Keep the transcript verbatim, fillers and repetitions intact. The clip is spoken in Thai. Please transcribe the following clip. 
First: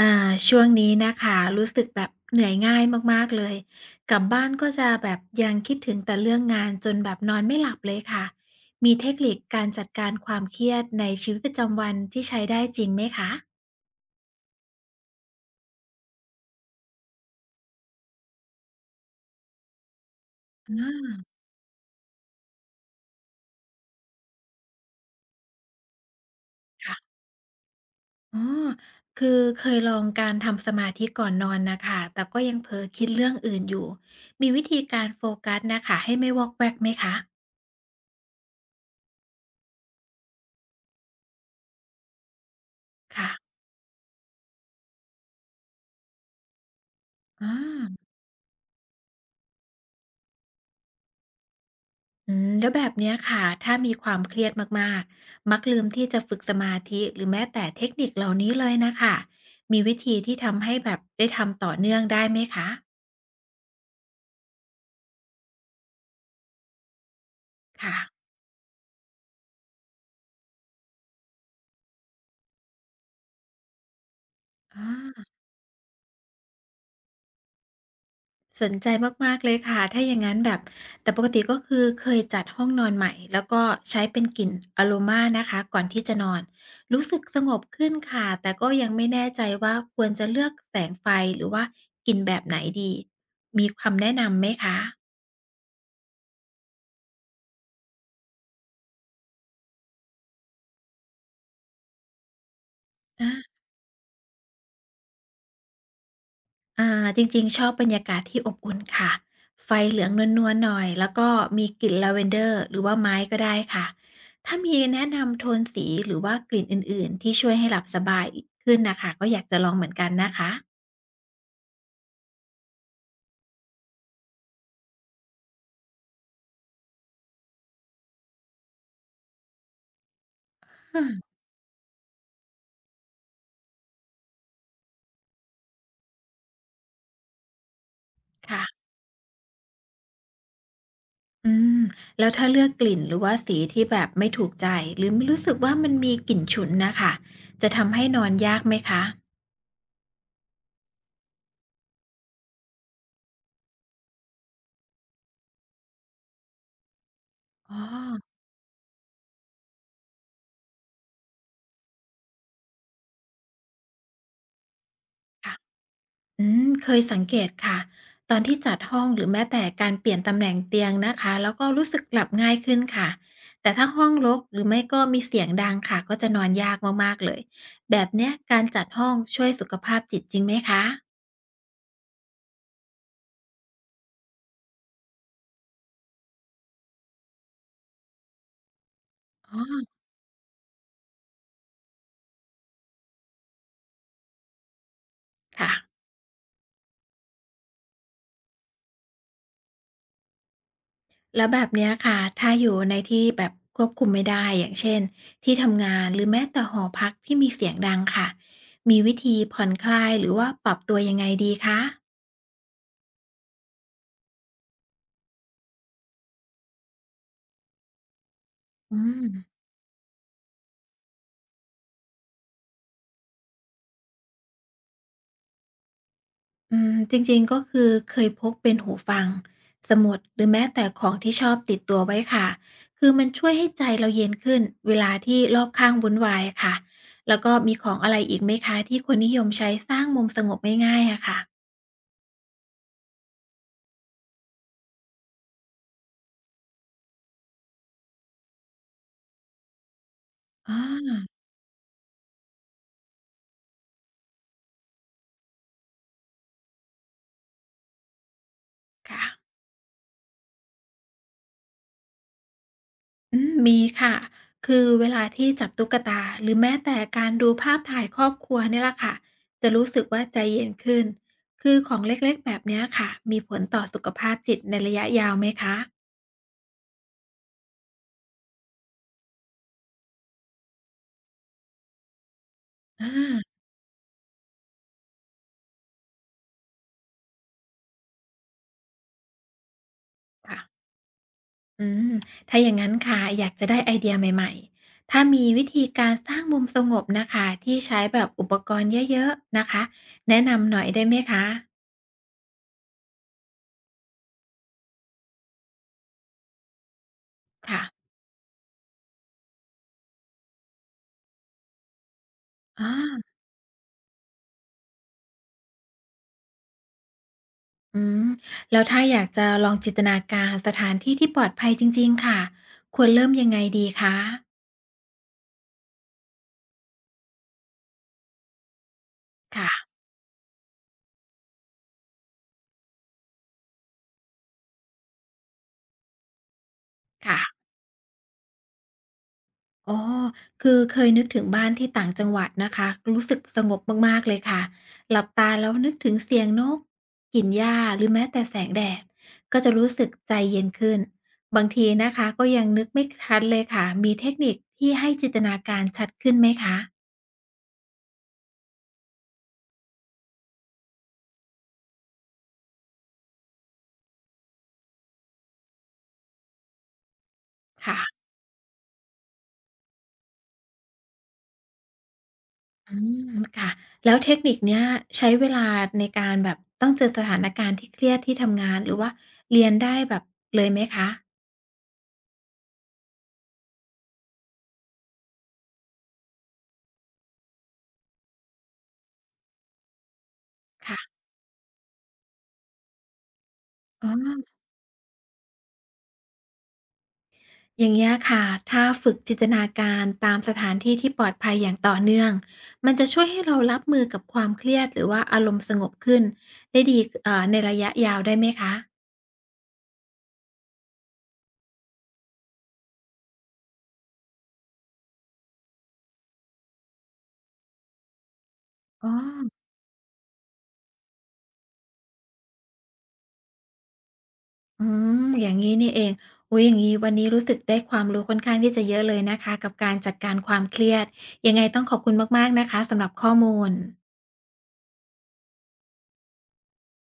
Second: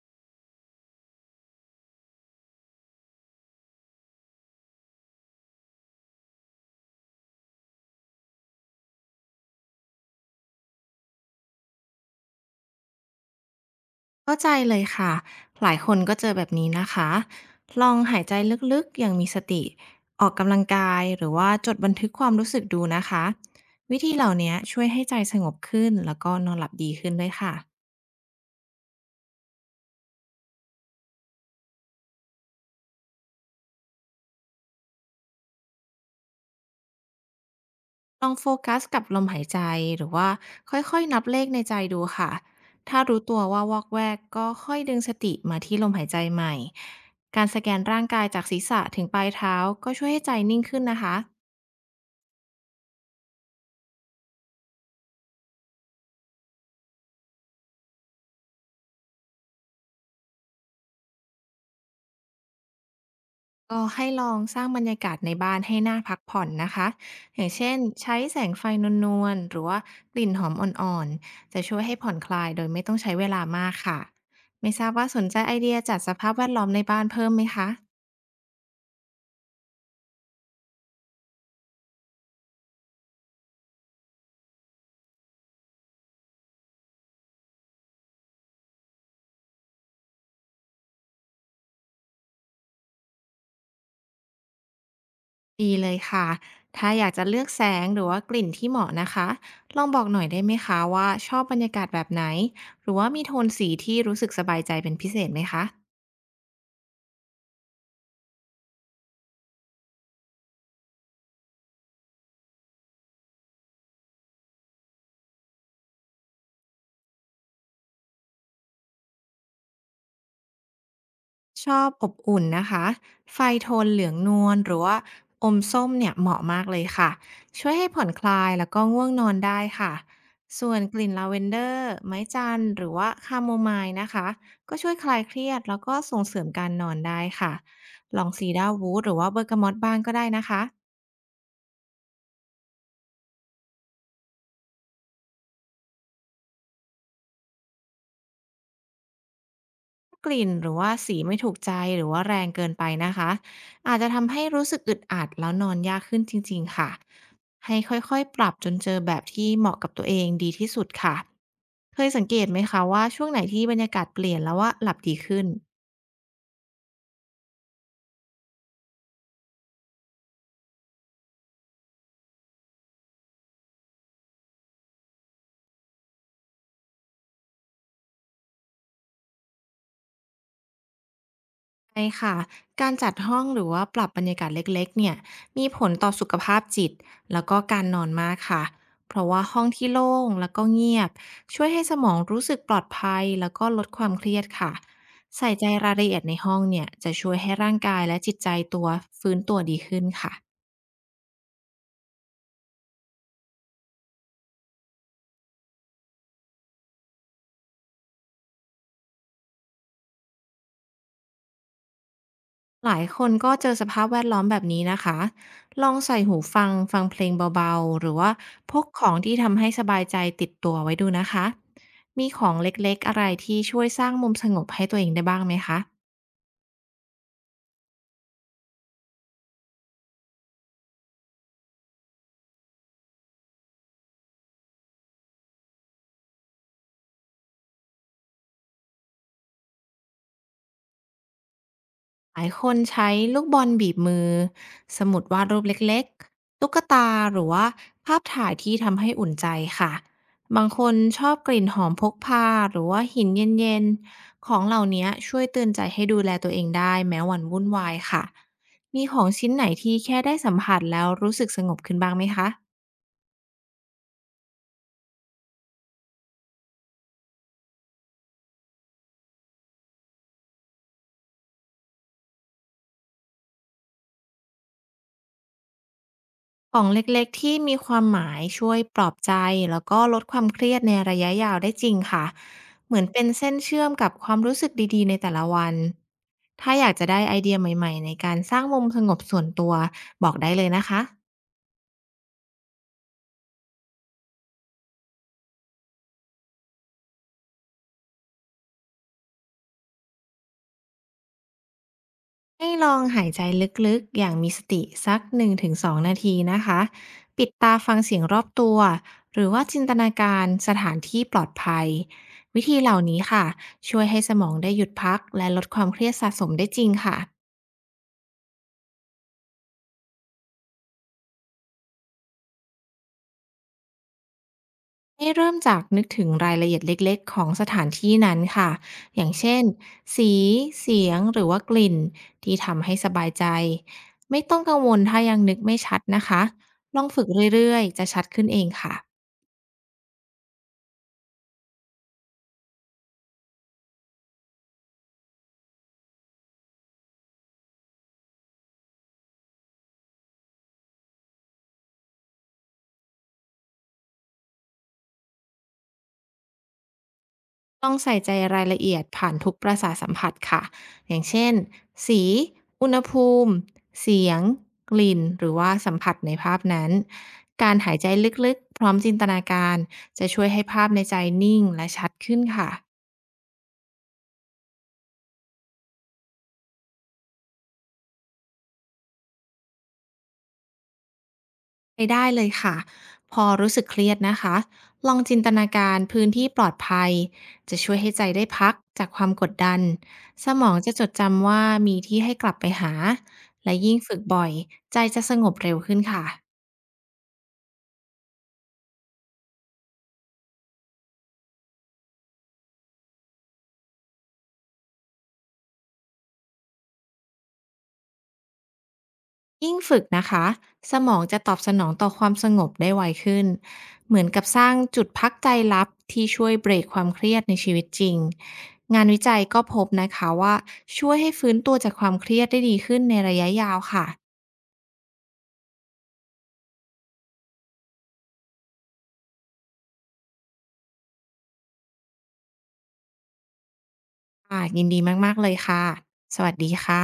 อ่าช่วงนี้นะคะรู้สึกแบบเหนื่อยง่ายมากๆเลยกลับบ้านก็จะแบบยังคิดถึงแต่เรื่องงานจนแบบนอนไม่หลับเลยค่ะมีเทคนิคการจัดการความเครียดในชีวิตประจำวันที่ใช้ได้จริงไหมคะเข้าใจเลยค่ะหลายคนก็เจอแบบนี้นะคะลองหายใจลึกๆอย่างมีสติออกกำลังอกายาหรือว่าจดบันทึกความรู้สึกดูนะคะวิธีเหล่านี้ช่วยให้ใจสงบขึ้นแล้วก็นอนหลับดีขึ้นค่ะด้วยค่ะอ๋อคือเคยลองการทำสมาธิก่อนนอนนะคะแต่ก็ยังเผลอคิดเรื่องอื่นอยู่มีวิธีการโฟกัสนะคะให้ไม่วอกแวกไหมคะลองโฟกัสกับลมหายใจหรือว่าค่อยๆนับเลขในใจดูค่ะถ้ารู้ตัวค่ะว่าวอกแวกก็ค่อยดึงสติมาที่ลมหายใจใหม่การอา สแกนร่างกายจากศีรษะถึงปลายเท้าก็ช่วยให้ใจนิ่งขึ้นนะคะ อืมแล้วแบบเนี้ยค่ะถ้ามีความเครียดมากๆมักลืมที่จะฝึกสมาธิหรือแม้แต่เทคนิคเหล่านี้เลยนะค่ะมีวิธีที่ทำให้แบบได้ทำต่อเนื่องได้ไหมคะก็ให้ลองสร้างบรรยากาศในบ้านให้น่าพักผ่อนนะคะอย่างเช่นค่ะใช้แสงไฟนวลๆหรือว่ากลิ่นหอมอ่อนๆจะช่วยให้ผ่อนคลายโดยไม่ต้องใช้เวลามากค่ะไม่ทราอาบว่าสนใจไอเดียจัดสภาพแวดล้อมในบ้านเพิ่มไหมคะสนใจมากๆเลยค่ะถ้าอย่างงั้นแบบแต่ปกติก็คือเคยจัดห้องนอนใหม่แล้วก็ใช้เป็นกลิ่นอะโรมานะคะก่อนที่จะนอนรู้สึกสงบขึ้นค่ะแต่ก็ยังไม่แน่ใจว่าควรจะเลือกแสงไฟหรือว่ากลิ่นแบบไหนดีมีคำแนะนำไหมคะ ดีเลยค่ะถ้าอยากจะเลือกแสงหรือว่ากลิ่นที่เหมาะนะคะลองบอกหน่อยได้ไหมคะว่าชอบบรรยากาศแบบไหนหรือว่ามีโทนสีที่รู้สึกสบายใจเป็นพิเศษไหมคะ อ่าจริงๆชอบบรรยากาศที่อบอุ่นค่ะไฟเหลืองนวลๆหน่อยแล้วก็มีกลิ่นลาเวนเดอร์หรือว่าไม้ก็ได้ค่ะถ้ามีแนะนำโทนสีหรือว่ากลิ่นอื่นๆที่ช่วยให้หลับสบายขึ้นน่ะค่ะก็อยากจะลองเหมือนกันนะคะชอบอบอุ่นนะคะไฟโทนเหลืองนวลหรือว่าอมส้มเนี่ยเหมาะมากเลยค่ะช่วยให้ผ่อนคลายแล้วก็ง่วงนอนได้ค่ะส่วนกลิ่นลาค่ะเวนเดอร์ไม้จันทร์หรือว่าคาโมไมล์นะคะก็ช่วยคลายเครียดแล้วก็ส่งเสริมการนอนได้ค่ะลองซีดาร์ค่ะวูดหรือว่าเบอร์กามอตบ้างก็ได้นะคะ อืมแล้วถ้าเลือกกลิ่นหรือว่าสีที่แบบไม่ถูกใจหรือรู้สึกว่ามันมีกลิ่นฉุนน่ะค่ะจะทำให้นอนยากไหมคะกลิ่นหรือว่าสีไม่ถูกใจหรือว่าแรงเกินไปนะคะอาจจะทำให้รู้สึกอึดอัดแล้วนอนยากขึ้นจริงๆค่ะอ๋ให้อ ค่อยๆปรับจนเจอแบบที่เหมาะกับตัวเองดีที่สุดค่ะเคยสังเกตไหมคะว่าช่วงไหนที่บรรยากาศเปลี่ยนแล้วว่าหลับดีขึ้น อืมเคยสังเกตค่ะตอนที่จัดห้องหรือแม้แต่การเปลี่ยนตำแหน่งเตียงนะคะแล้วก็รู้สึกหลับง่ายขึ้นค่ะแต่ถ้าห้องรกหรือไม่ก็มีเสียงดังค่ะก็จะนอนยากมากๆเลยแบบเนี้ยการจัดห้องช่วยสุขภาพจิตจริงไหมคะใช่ค่ะการจัดห้องหรือว่าปรับบรรยากาศเล็กๆเนี่ยมีผลต่อสุขภาพจิตแล้วก็การนอนมากค่ะ เพราะว่าอ๋ห้องที่อโล่งแล้วก็เงียบช่วยให้สมองรู้สึกปลอดภัยแล้วก็ลดความเครียดค่ะ ใส่ใจค่ะรายละเอียดในห้องเนี่ยจะช่วยให้ร่างกายและจิตใจตัวฟื้นตัวดีขึ้นค่ะ แล้วแบบเนี้ยค่ะถ้าอยู่ในที่แบบควบคุมไม่ได้อย่างเช่นที่ทำงานหรือแม้แต่หอพักที่มีเสียงดังค่ะมีวิธีผ่อนคลายหรือว่าปรับตัวยังไงดีคะหลายคนก็เจอสภาพแวดล้อมแบบนี้นะคะ ลองใส่หูฟังฟังเพลงเบาๆ หรือว่าพกอืของที่ทำม ให้สบายใจติดตัวไว้ดูนะคะ มีของเล็กๆ อะไรที่ช่วยสร้างมุมสงบให้ตัวเองได้บ้างไหมคะ อืมจริงๆก็คือเคยพกเป็นหูฟังสมุดหรือแม้แต่ของที่ชอบติดตัวไว้ค่ะคือมันช่วยให้ใจเราเย็นขึ้นเวลาที่รอบข้างวุ่นวายอะค่ะแล้วก็มีของอะไรอีกไหมคะที่คนนิยมใช้สร้างมุมสงบง่ายๆอะค่ะหลายคนใช้ลูกบอลบีบมือสมุดวาดรูปเล็กๆตุ๊กตาหรือว่าภาพถ่ายที่ทำให้อุ่นใจค่ะบางอ๋อคนชอบกลิ่นหอมพกพาหรือว่าหินเย็นๆของเหล่านี้ช่วยเตือนใจให้ดูแลตัวเองได้แม้วันวุ่นวายค่ะมีขอค่ะงชิ้นไหนที่แค่ได้สัมผัสแล้วรู้สึกสงบขึ้นบ้างไหมคะ อืมมีค่ะคือเวลาที่จับตุ๊กตาหรือแม้แต่การดูภาพถ่ายครอบครัวเนี่ยล่ะค่ะจะรู้สึกว่าใจเย็นขึ้นคือของเล็กๆแบบเนี้ยค่ะมีผลต่อสุขภาพจิตในระยะยาวไหมคะของเล็กๆที่มีความหมายช่วยปลอบใจแล้วก็ลดความเครียดในระยะยาวได้จริงค่ะเหมือนเป็นเส้อา นเชื่อมกับความรู้สึกดีๆในแต่ละวันถ้าอยากจะได้ไอเดียใหม่ๆในการสร้างมุมสงบส่วนตัวบอกได้เลยค่ะนะคะอืมถ้าอย่างงั้นค่ะอยากจะได้ไอเดียใหม่ๆ ถ้ามีวิธีการสร้างมุมสงบนะคะที่ใช้แบบอุปกรณ์เยอะๆนะคะแนะนำหน่อยได้ไหมคะให้ลองหายใจลึกๆอย่างมีสติสักหนึ่งถึงสองนงถึงสองนาทีนะคะปิดตาค่ะฟังเสียงรอบตัวหรือว่าจินตนาการสถานที่ปลอดภัยวิธีอาเหล่าอนี้ค่ะช่วยให้สมองได้หยุดพักและลดความเครียดสะสมได้จริงค่ะ อืมแล้วถ้าอยากจะลองจินตนาการสถานที่ที่ปลอดภัยจริงๆค่ะควรเริ่มยังไงดีคะให้เริ่มจากนึกถึงรายละเอียดเล็กๆของสถานที่นั้นค่ะอย่างเช่น ค่ะสีเสียงหรือว่ากลิ่นที่ทำให้สบายใจ ไม่ต้องกังวลถ้ายังนึกไม่ชัดนะคะลองฝึกค่ะ เรื่อยๆจะชัดขึ้นเองค่ะอ๋อ คือเคยนึกถึงบ้านที่ต่างจังหวัดนะคะ รู้สึกสงบมากๆ เลยค่ะหลับตาแล้วนึกถึงเสียงนกกลิ่นหญ้าหรือแม้แต่แสงแดดก็จะรู้สึกใจเย็นขึ้น บางทีนะคะก็ยังนึกไม่ทันเลยค่ะมีเทคนิคที่ให้จินตนาการชัดขึ้นไหมคะต้องใส่ใจรายละเอียดผ่านทุกประสาทสัมผัสค่ะอย่างเช่น สี อุณหภูมิเสียงกลิ่นหรือว่าสัมผัสในภาพนั้นการหายใจค่ะลึกๆพร้อมจินตนาการจะช่วยให้ภาพในใจนิ่งและชัดขึ้นค่ะ อืมค่ะแล้วเทคนิคเนี้ยใช้เวลาในการแบบต้องเจอสถานการณ์ที่เครียดที่ทำงานหรือว่าเรียนได้แบบเลยไหมคะไปได้เลยค่ะพอรู้สึกเครียดนะคะลองจินตนาการพื้นที่ปลอดภัยจะช่วยให้ใจได้พักจากความกดดันสมองจะจดค่ะจำว่ามีที่ให้กลับไปหาและยิ่งอ๋อ ฝึกบ่อยใจจะสงบเร็วขึ้นค่ะอย่างเงี้ยค่ะถ้าฝึกจินตนาการตามสถานที่ที่ปลอดภัยอย่างต่อเนื่องมันจะช่วยให้เรารับมือกับความเครียดหรือว่าอารมณ์สงบขึ้นได้ดีเอ่อในระยะยาวได้ไหมคะยิ่งฝึกนะคะสมองจะตอบสนองต่อความสงบได้ไวขึ้นเหมือนกับสร้างจุดพักใจลับที่ช่วยเบรกความเครียดในชีวิตจริงงานอ๋อวิจัยก็พบนะคะว่าช่วยให้ฟื้นตัวจากความเครียดได้ดีขึ้นในระยะยาวค่ะ อืมอย่างงี้นี่เองอุ๊ยอย่างงี้วันนี้รู้สึกได้ความรู้ค่อนข้างที่จะเยอะเลยนะคะกับการจัดการความเครียดยังไงต้องขอบคุณมากๆนะคะสำหรับข้อมูลค่ะยินดีมากๆเลยค่ะ สวัสดีค่ะ